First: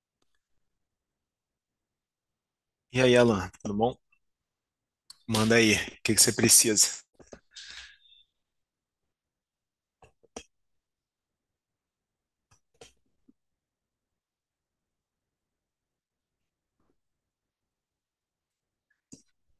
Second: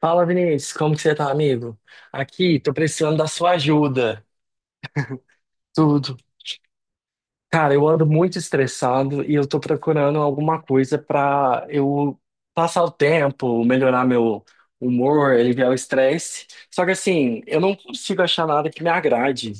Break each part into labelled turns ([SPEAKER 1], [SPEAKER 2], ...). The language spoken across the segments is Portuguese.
[SPEAKER 1] Fala, Vinícius, como que você tá, amigo? Aqui, tô
[SPEAKER 2] E aí,
[SPEAKER 1] precisando da
[SPEAKER 2] Alan,
[SPEAKER 1] sua
[SPEAKER 2] tudo bom?
[SPEAKER 1] ajuda.
[SPEAKER 2] Manda aí, o que
[SPEAKER 1] Tudo.
[SPEAKER 2] que você precisa?
[SPEAKER 1] Cara, eu ando muito estressado e eu tô procurando alguma coisa pra eu passar o tempo, melhorar meu humor, aliviar o estresse. Só que assim, eu não consigo achar nada que me agrade,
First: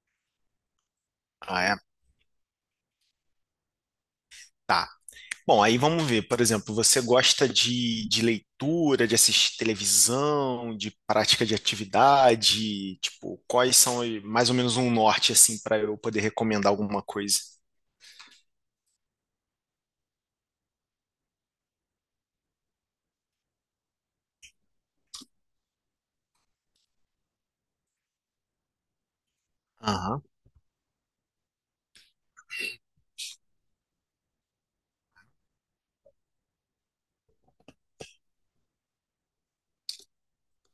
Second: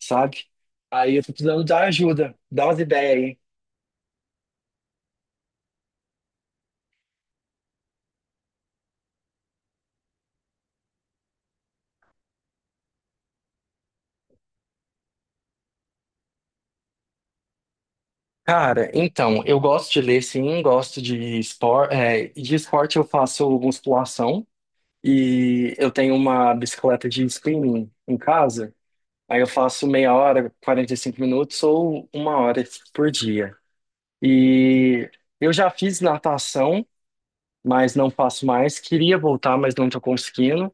[SPEAKER 1] sabe? Aí eu tô precisando
[SPEAKER 2] Ah, é?
[SPEAKER 1] da ajuda, dá umas ideias aí.
[SPEAKER 2] Tá. Bom, aí vamos ver, por exemplo, você gosta de leitura, de assistir televisão, de prática de atividade? Tipo, quais são mais ou menos um norte, assim, para eu poder recomendar alguma coisa?
[SPEAKER 1] Cara, então, eu gosto de ler, sim, gosto de esporte. De esporte eu faço musculação. E eu tenho uma bicicleta de spinning em casa. Aí eu faço meia
[SPEAKER 2] Aham.
[SPEAKER 1] hora, 45 minutos ou uma hora por dia. E eu já fiz natação, mas não faço mais. Queria voltar, mas não tô conseguindo.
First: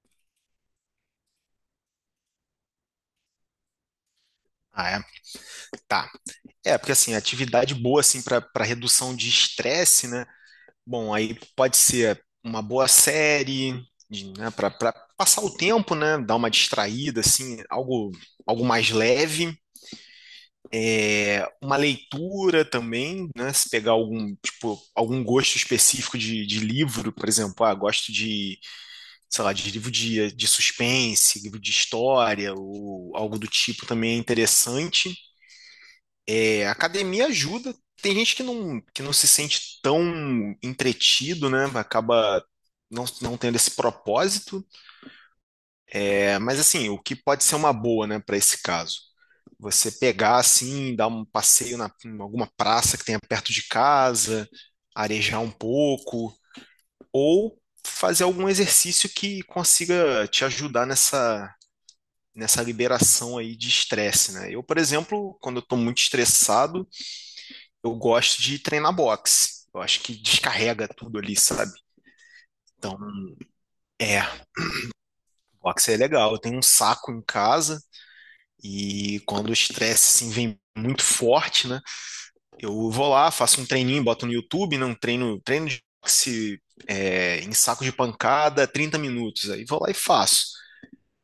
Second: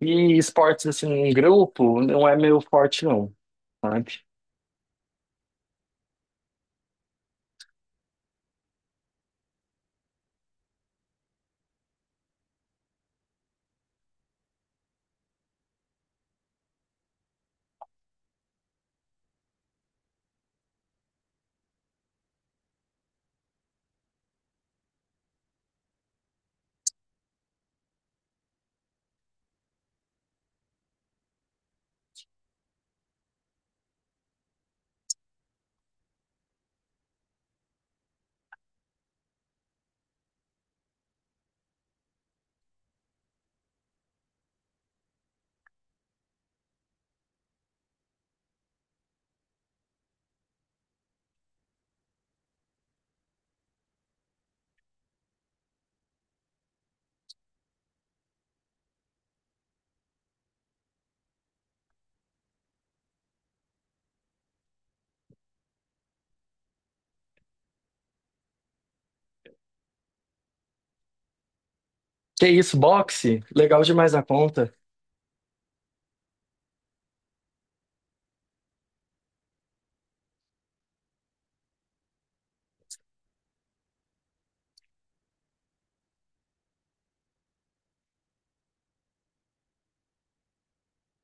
[SPEAKER 1] E esportes assim em grupo não é meu forte não, sabe?
[SPEAKER 2] Ah, é? Tá. É, porque assim, atividade boa, assim, para redução de estresse, né? Bom, aí pode ser uma boa série, né, para passar o tempo, né, dar uma distraída, assim, algo, algo mais leve. Uma leitura também, né, se pegar algum, tipo, algum gosto específico de livro, por exemplo, ah, gosto de, sei lá, de livro de suspense, livro de história, ou algo do tipo também é interessante. É, a academia ajuda. Tem gente que não se sente tão entretido, né? Acaba não tendo esse propósito. É, mas assim, o que pode ser uma boa, né, para esse caso? Você pegar assim, dar um passeio em alguma praça que tenha perto de casa, arejar um pouco, ou fazer algum exercício que consiga te ajudar nessa, nessa liberação aí de estresse, né? Eu, por exemplo, quando eu estou muito estressado, eu gosto de treinar boxe. Eu acho que descarrega tudo ali, sabe?
[SPEAKER 1] Que isso,
[SPEAKER 2] Então,
[SPEAKER 1] boxe? Legal demais na
[SPEAKER 2] é,
[SPEAKER 1] conta.
[SPEAKER 2] boxe é legal. Eu tenho um saco em casa e quando o estresse assim, vem muito forte, né? Eu vou lá, faço um treininho, boto no YouTube, não treino, treino de boxe é, em saco de pancada, 30 minutos. Aí vou lá e faço.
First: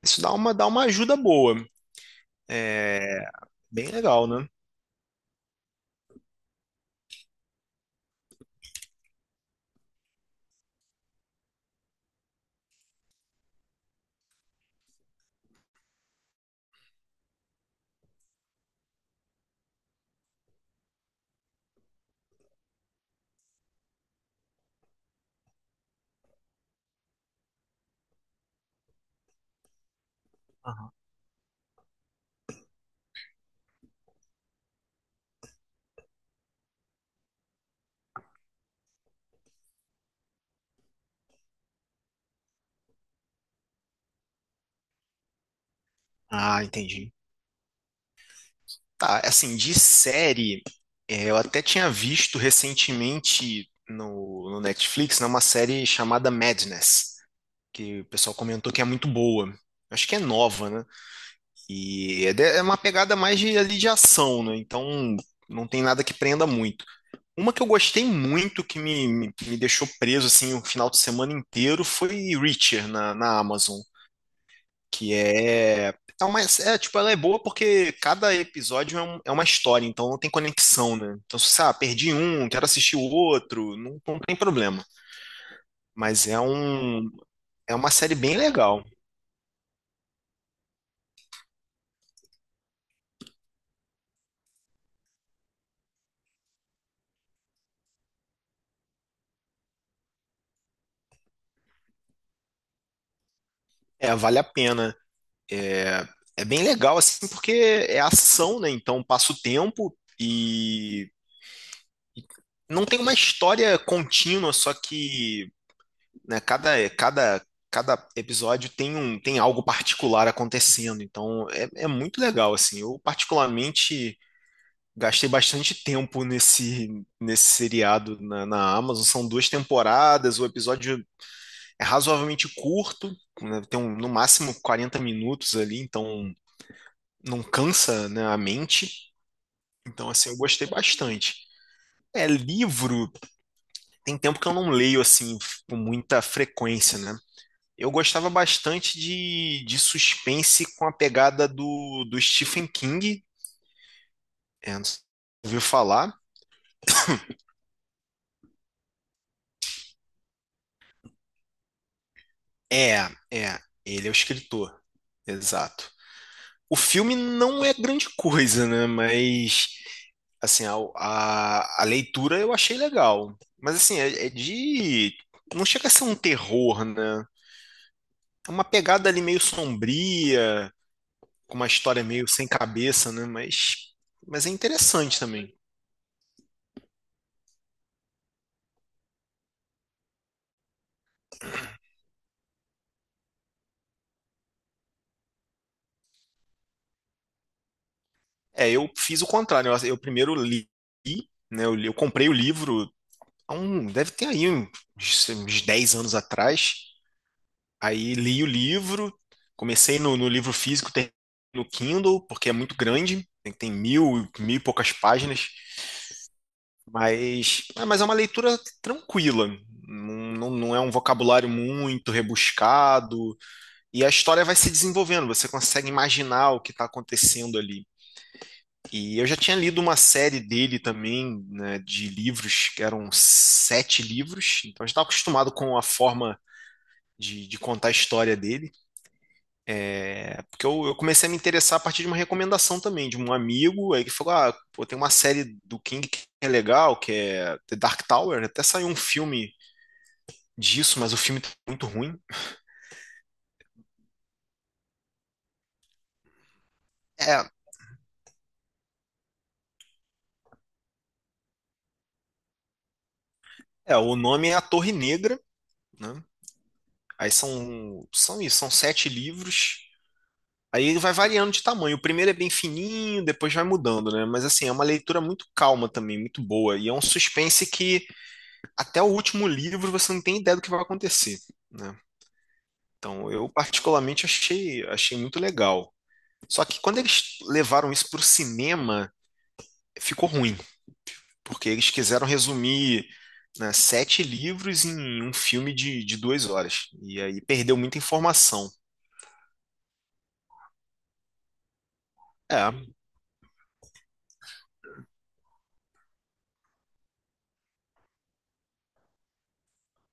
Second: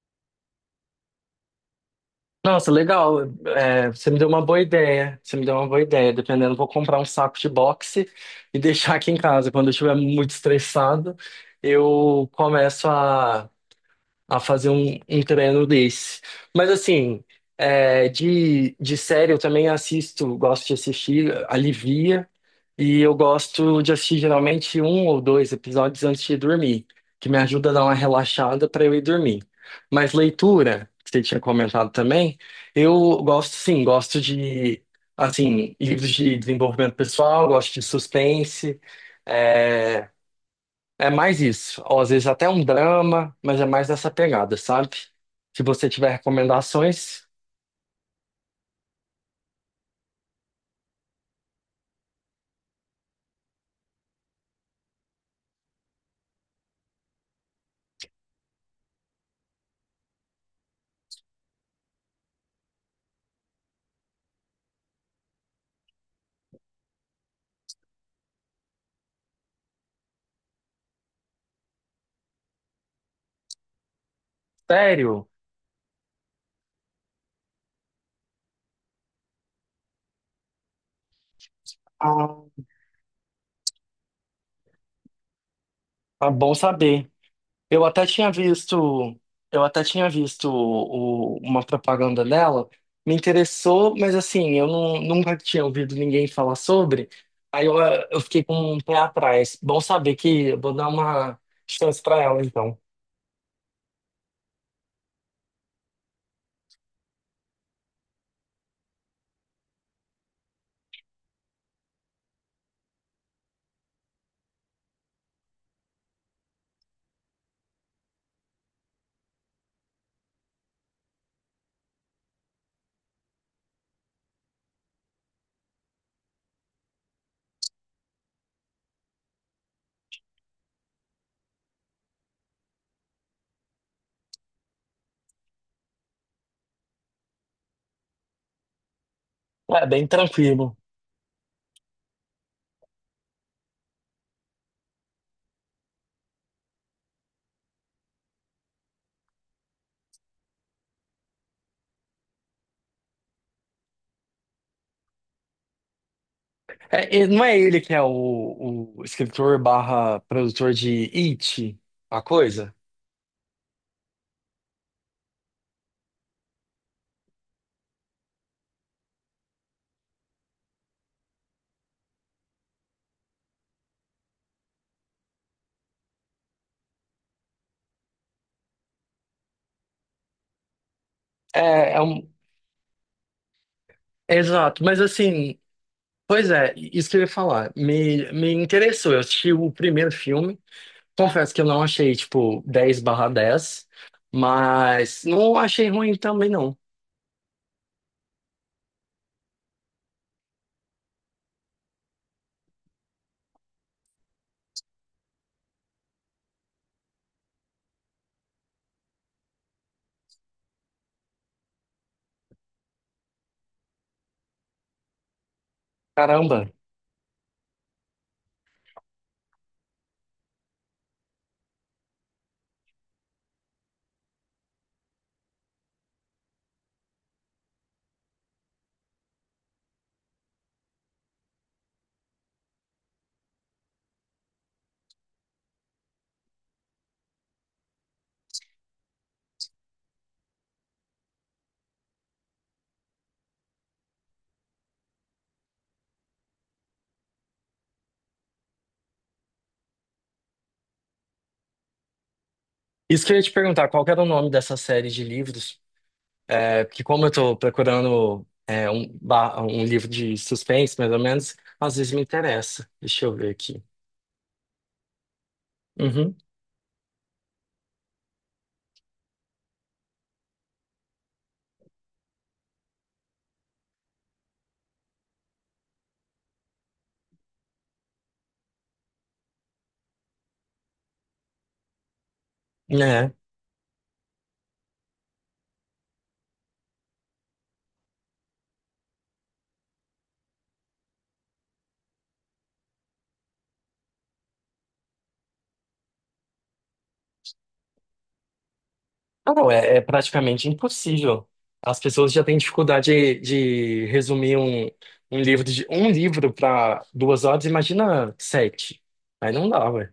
[SPEAKER 2] Isso dá uma ajuda boa.
[SPEAKER 1] Nossa, legal.
[SPEAKER 2] É
[SPEAKER 1] É,
[SPEAKER 2] bem
[SPEAKER 1] você me
[SPEAKER 2] legal,
[SPEAKER 1] deu uma
[SPEAKER 2] né?
[SPEAKER 1] boa ideia. Você me deu uma boa ideia. Dependendo, vou comprar um saco de boxe e deixar aqui em casa. Quando eu estiver muito estressado, eu começo a fazer um treino desse. Mas assim, é, de série eu também assisto, gosto de assistir, alivia, e eu gosto de assistir geralmente um ou dois episódios antes de dormir, que me ajuda a dar uma relaxada para eu ir dormir. Mas leitura, que você tinha comentado também, eu gosto sim, gosto de assim, livros de desenvolvimento pessoal, gosto de suspense. é, é mais isso. Ou às vezes até um drama, mas é mais dessa pegada, sabe? Se você tiver
[SPEAKER 2] Ah, entendi.
[SPEAKER 1] recomendações,
[SPEAKER 2] Tá, assim, de série, é, eu até tinha visto recentemente no Netflix, né, uma série chamada Madness, que o pessoal comentou que é muito boa. Acho que é nova, né? E é, é uma pegada mais de, ali de ação, né? Então não tem nada que prenda muito. Uma que eu gostei muito, que me deixou preso assim o final de semana inteiro, foi Reacher na Amazon que
[SPEAKER 1] sério,
[SPEAKER 2] é. É, uma, é, tipo, ela é boa porque cada episódio é, é uma história, então não tem conexão, né? Então, se você, ah, perdi
[SPEAKER 1] ah,
[SPEAKER 2] um, quero assistir o outro, não tem problema. Mas
[SPEAKER 1] tá
[SPEAKER 2] é
[SPEAKER 1] bom saber.
[SPEAKER 2] um, é
[SPEAKER 1] Eu
[SPEAKER 2] uma
[SPEAKER 1] até
[SPEAKER 2] série
[SPEAKER 1] tinha
[SPEAKER 2] bem legal.
[SPEAKER 1] visto, eu até tinha visto uma propaganda dela, me interessou, mas assim, eu não- nunca tinha ouvido ninguém falar sobre. Aí eu fiquei com um pé atrás. Bom saber que eu vou dar uma chance pra ela, então.
[SPEAKER 2] É, vale a pena. É, é bem legal, assim, porque é ação, né? Então passa o tempo e não tem uma história contínua, só que né, cada episódio tem um, tem algo particular acontecendo, então é, é muito legal, assim. Eu particularmente gastei bastante tempo nesse, nesse seriado na Amazon, são duas temporadas, o episódio é razoavelmente curto, né, tem no máximo 40 minutos ali, então não cansa, né, a mente.
[SPEAKER 1] É bem
[SPEAKER 2] Então, assim, eu gostei
[SPEAKER 1] tranquilo.
[SPEAKER 2] bastante. É, livro, tem tempo que eu não leio, assim, com muita frequência, né? Eu gostava bastante de suspense com a pegada do Stephen King. É, não sei se você ouviu falar?
[SPEAKER 1] É, e não é ele que é o escritor/produtor de It, a coisa?
[SPEAKER 2] É, é, ele é o escritor. Exato. O filme não é grande coisa, né? Mas, assim, a leitura eu achei legal. Mas, assim, é, é de. Não chega a ser um terror, né? É uma pegada ali meio sombria, com uma
[SPEAKER 1] É
[SPEAKER 2] história meio sem cabeça, né?
[SPEAKER 1] é
[SPEAKER 2] Mas é
[SPEAKER 1] exato, mas
[SPEAKER 2] interessante também.
[SPEAKER 1] assim, pois é, isso que eu ia falar, me interessou, eu assisti o primeiro filme, confesso que eu não achei, tipo, 10/10, mas não achei ruim também não,
[SPEAKER 2] É, eu fiz o contrário. Eu primeiro li, né? Eu, eu comprei o livro há um, deve ter aí um, uns, uns 10 anos atrás. Aí li o livro, comecei no livro físico, terminei no Kindle, porque é muito grande, tem, tem mil, mil e poucas páginas,
[SPEAKER 1] caramba.
[SPEAKER 2] mas, ah, mas é uma leitura tranquila. Não é um vocabulário muito rebuscado, e a história vai se desenvolvendo, você consegue imaginar o que está acontecendo ali. E eu já tinha lido uma série dele também, né, de livros, que eram sete livros, então eu já estava acostumado com a forma de contar a história dele. É, porque eu comecei a me interessar a partir de uma recomendação também, de um amigo, aí que falou: ah, pô, tem uma série do King que é legal, que é The Dark Tower, até saiu um filme disso, mas o filme tá muito ruim.
[SPEAKER 1] Isso que eu ia te perguntar, qual que era o nome dessa série de livros? É, porque como eu
[SPEAKER 2] É,
[SPEAKER 1] tô procurando é, um, um livro de suspense, mais ou menos, às vezes me interessa. Deixa eu ver aqui.
[SPEAKER 2] é o nome é A Torre Negra, né?
[SPEAKER 1] Uhum.
[SPEAKER 2] Aí são, são isso, são sete livros. Aí ele vai variando de tamanho. O primeiro é bem fininho, depois vai mudando, né? Mas assim, é uma leitura muito calma também, muito boa. E é um suspense que até o último livro você não tem ideia do que vai acontecer, né? Então,
[SPEAKER 1] É.
[SPEAKER 2] eu particularmente achei, achei muito legal. Só que quando eles levaram isso para o cinema, ficou ruim, porque eles quiseram resumir, né, sete livros em um filme de duas horas. E aí perdeu muita informação.
[SPEAKER 1] Ah, não, é praticamente impossível. As pessoas já têm
[SPEAKER 2] É,
[SPEAKER 1] dificuldade de resumir um, livro de um livro para 2 horas, imagina sete. Aí não dá, ué.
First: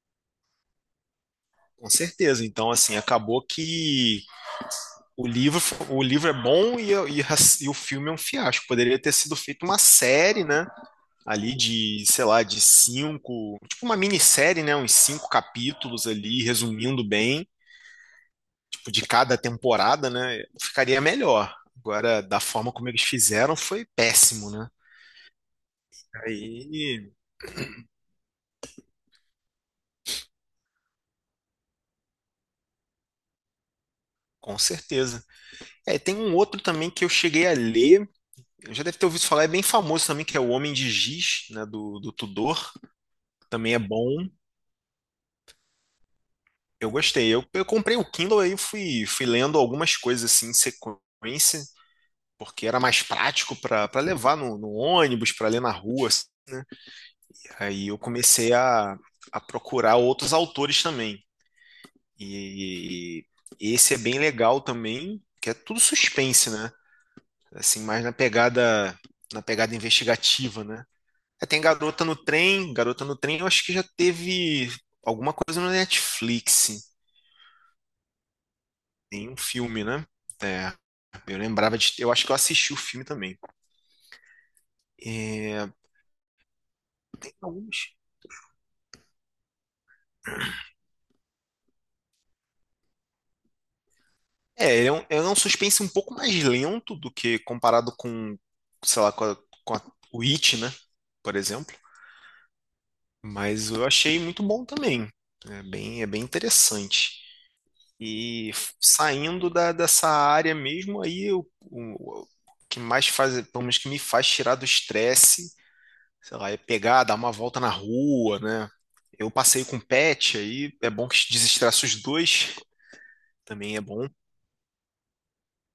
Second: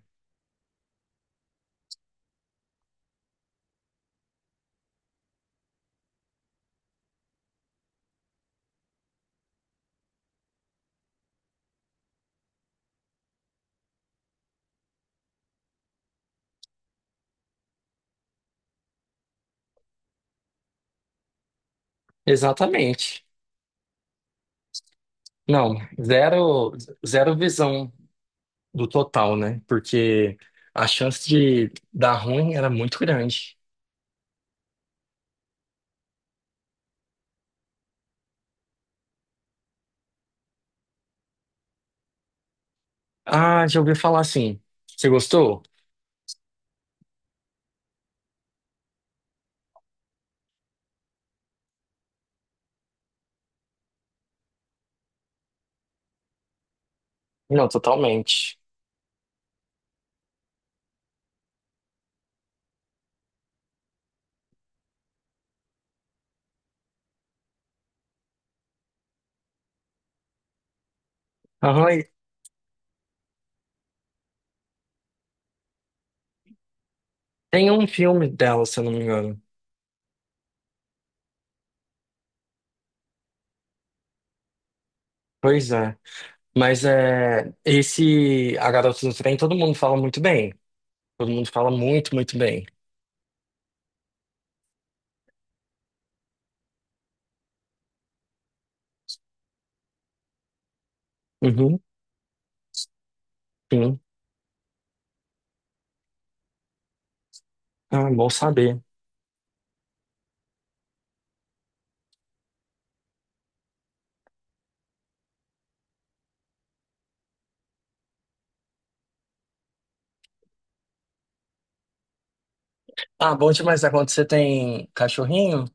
[SPEAKER 2] com certeza. Então, assim, acabou que o livro, o livro é bom e o filme é um fiasco. Poderia ter sido feito uma série, né? Ali de, sei lá, de cinco, tipo uma minissérie, né? Uns cinco capítulos ali, resumindo bem, tipo, de cada temporada, né? Ficaria melhor. Agora, da forma como eles
[SPEAKER 1] Exatamente.
[SPEAKER 2] fizeram, foi péssimo, né?
[SPEAKER 1] Não, zero,
[SPEAKER 2] Aí,
[SPEAKER 1] zero visão do total, né? Porque a chance de dar ruim era muito grande.
[SPEAKER 2] com certeza. É, tem um outro também que eu cheguei a ler, já deve ter ouvido falar, é bem famoso também, que é O Homem de Giz, né, do Tudor.
[SPEAKER 1] Ah,
[SPEAKER 2] Também
[SPEAKER 1] já
[SPEAKER 2] é
[SPEAKER 1] ouvi falar
[SPEAKER 2] bom.
[SPEAKER 1] assim. Você gostou?
[SPEAKER 2] Eu gostei. Eu comprei o Kindle, aí fui, fui lendo algumas coisas assim em sequência, porque era mais prático para levar no ônibus, para ler na rua, assim.
[SPEAKER 1] Não,
[SPEAKER 2] Aí eu comecei
[SPEAKER 1] totalmente.
[SPEAKER 2] a procurar outros autores também. E esse é bem legal também, que é tudo suspense, né? Assim, mais na pegada, na pegada investigativa, né? Aí tem
[SPEAKER 1] Aham, e
[SPEAKER 2] Garota no Trem, eu acho que já teve alguma coisa no Netflix.
[SPEAKER 1] tem um filme dela, se eu não me
[SPEAKER 2] Tem um
[SPEAKER 1] engano.
[SPEAKER 2] filme, né? É, eu lembrava de. Eu acho que eu assisti o filme também. É,
[SPEAKER 1] Pois é. Mas
[SPEAKER 2] tem
[SPEAKER 1] é,
[SPEAKER 2] alguns.
[SPEAKER 1] esse A Garota do Trem, todo mundo fala muito bem. Todo mundo fala muito, muito bem.
[SPEAKER 2] É, ele é um suspense um pouco mais lento do que comparado com, sei lá, com, com o It, né? Por exemplo.
[SPEAKER 1] Uhum,
[SPEAKER 2] Mas eu
[SPEAKER 1] sim.
[SPEAKER 2] achei muito bom também. É bem interessante.
[SPEAKER 1] Ah, bom
[SPEAKER 2] E
[SPEAKER 1] saber.
[SPEAKER 2] saindo da, dessa área mesmo, aí o, o que mais faz, pelo menos que me faz tirar do estresse, sei lá, é pegar, dar uma volta na rua, né? Eu passei com pet, aí é bom que desestressa os dois.
[SPEAKER 1] Ah, bom
[SPEAKER 2] Também é
[SPEAKER 1] demais. É
[SPEAKER 2] bom.
[SPEAKER 1] quando você tem cachorrinho?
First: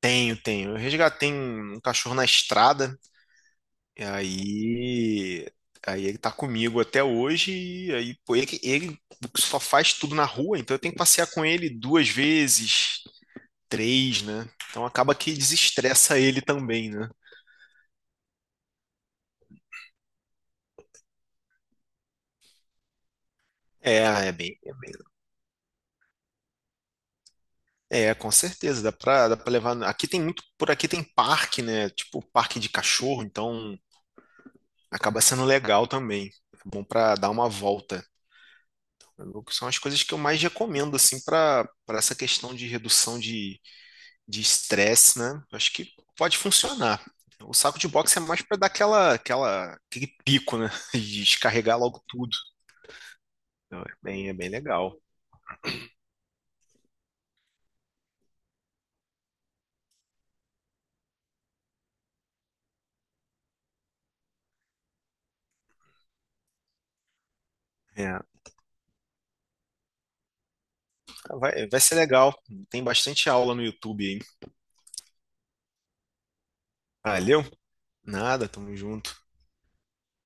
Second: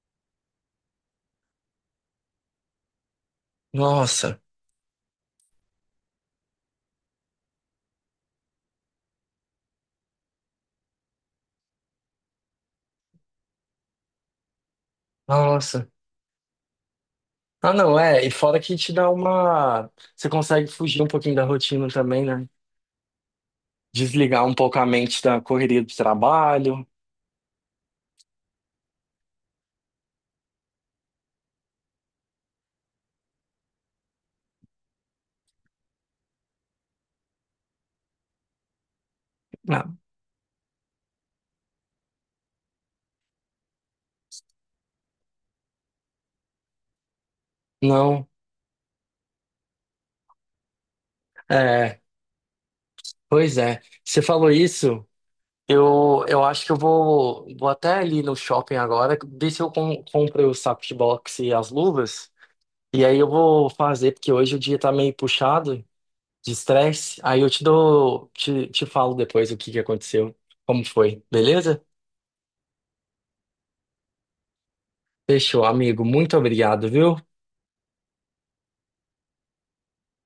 [SPEAKER 2] Tenho, tenho. Eu resgatei um, um cachorro na estrada, e
[SPEAKER 1] Nossa,
[SPEAKER 2] aí, aí ele tá comigo até hoje, e aí, pô, ele, ele só faz tudo na rua, então eu tenho que passear com ele duas vezes, três, né? Então acaba que
[SPEAKER 1] nossa.
[SPEAKER 2] desestressa ele também, né?
[SPEAKER 1] Ah, não, é. E fora que te dá uma. Você consegue fugir um pouquinho da rotina também, né?
[SPEAKER 2] É, é
[SPEAKER 1] Desligar um
[SPEAKER 2] bem,
[SPEAKER 1] pouco a mente da correria do trabalho.
[SPEAKER 2] é, com certeza, dá pra levar. Aqui tem muito, por aqui tem parque, né? Tipo, parque de cachorro, então acaba sendo legal também. É bom pra dar uma volta. São as
[SPEAKER 1] Ah,
[SPEAKER 2] coisas que eu mais recomendo, assim, para essa questão de redução de estresse, né? Eu acho que pode funcionar. O saco de boxe é
[SPEAKER 1] não.
[SPEAKER 2] mais para dar aquela, aquela, aquele pico, né? De descarregar
[SPEAKER 1] É,
[SPEAKER 2] logo tudo.
[SPEAKER 1] pois
[SPEAKER 2] Então,
[SPEAKER 1] é. Você
[SPEAKER 2] é bem
[SPEAKER 1] falou
[SPEAKER 2] legal.
[SPEAKER 1] isso, eu acho que eu vou até ali no shopping agora, ver se eu compro os sacos de boxe e as luvas, e aí eu vou fazer, porque hoje o dia tá meio puxado de estresse, aí
[SPEAKER 2] É,
[SPEAKER 1] te falo depois o que que aconteceu, como foi,
[SPEAKER 2] vai, vai
[SPEAKER 1] beleza?
[SPEAKER 2] ser legal. Tem bastante aula no YouTube, hein?
[SPEAKER 1] Fechou, amigo, muito obrigado, viu?
[SPEAKER 2] Valeu? Nada, tamo junto.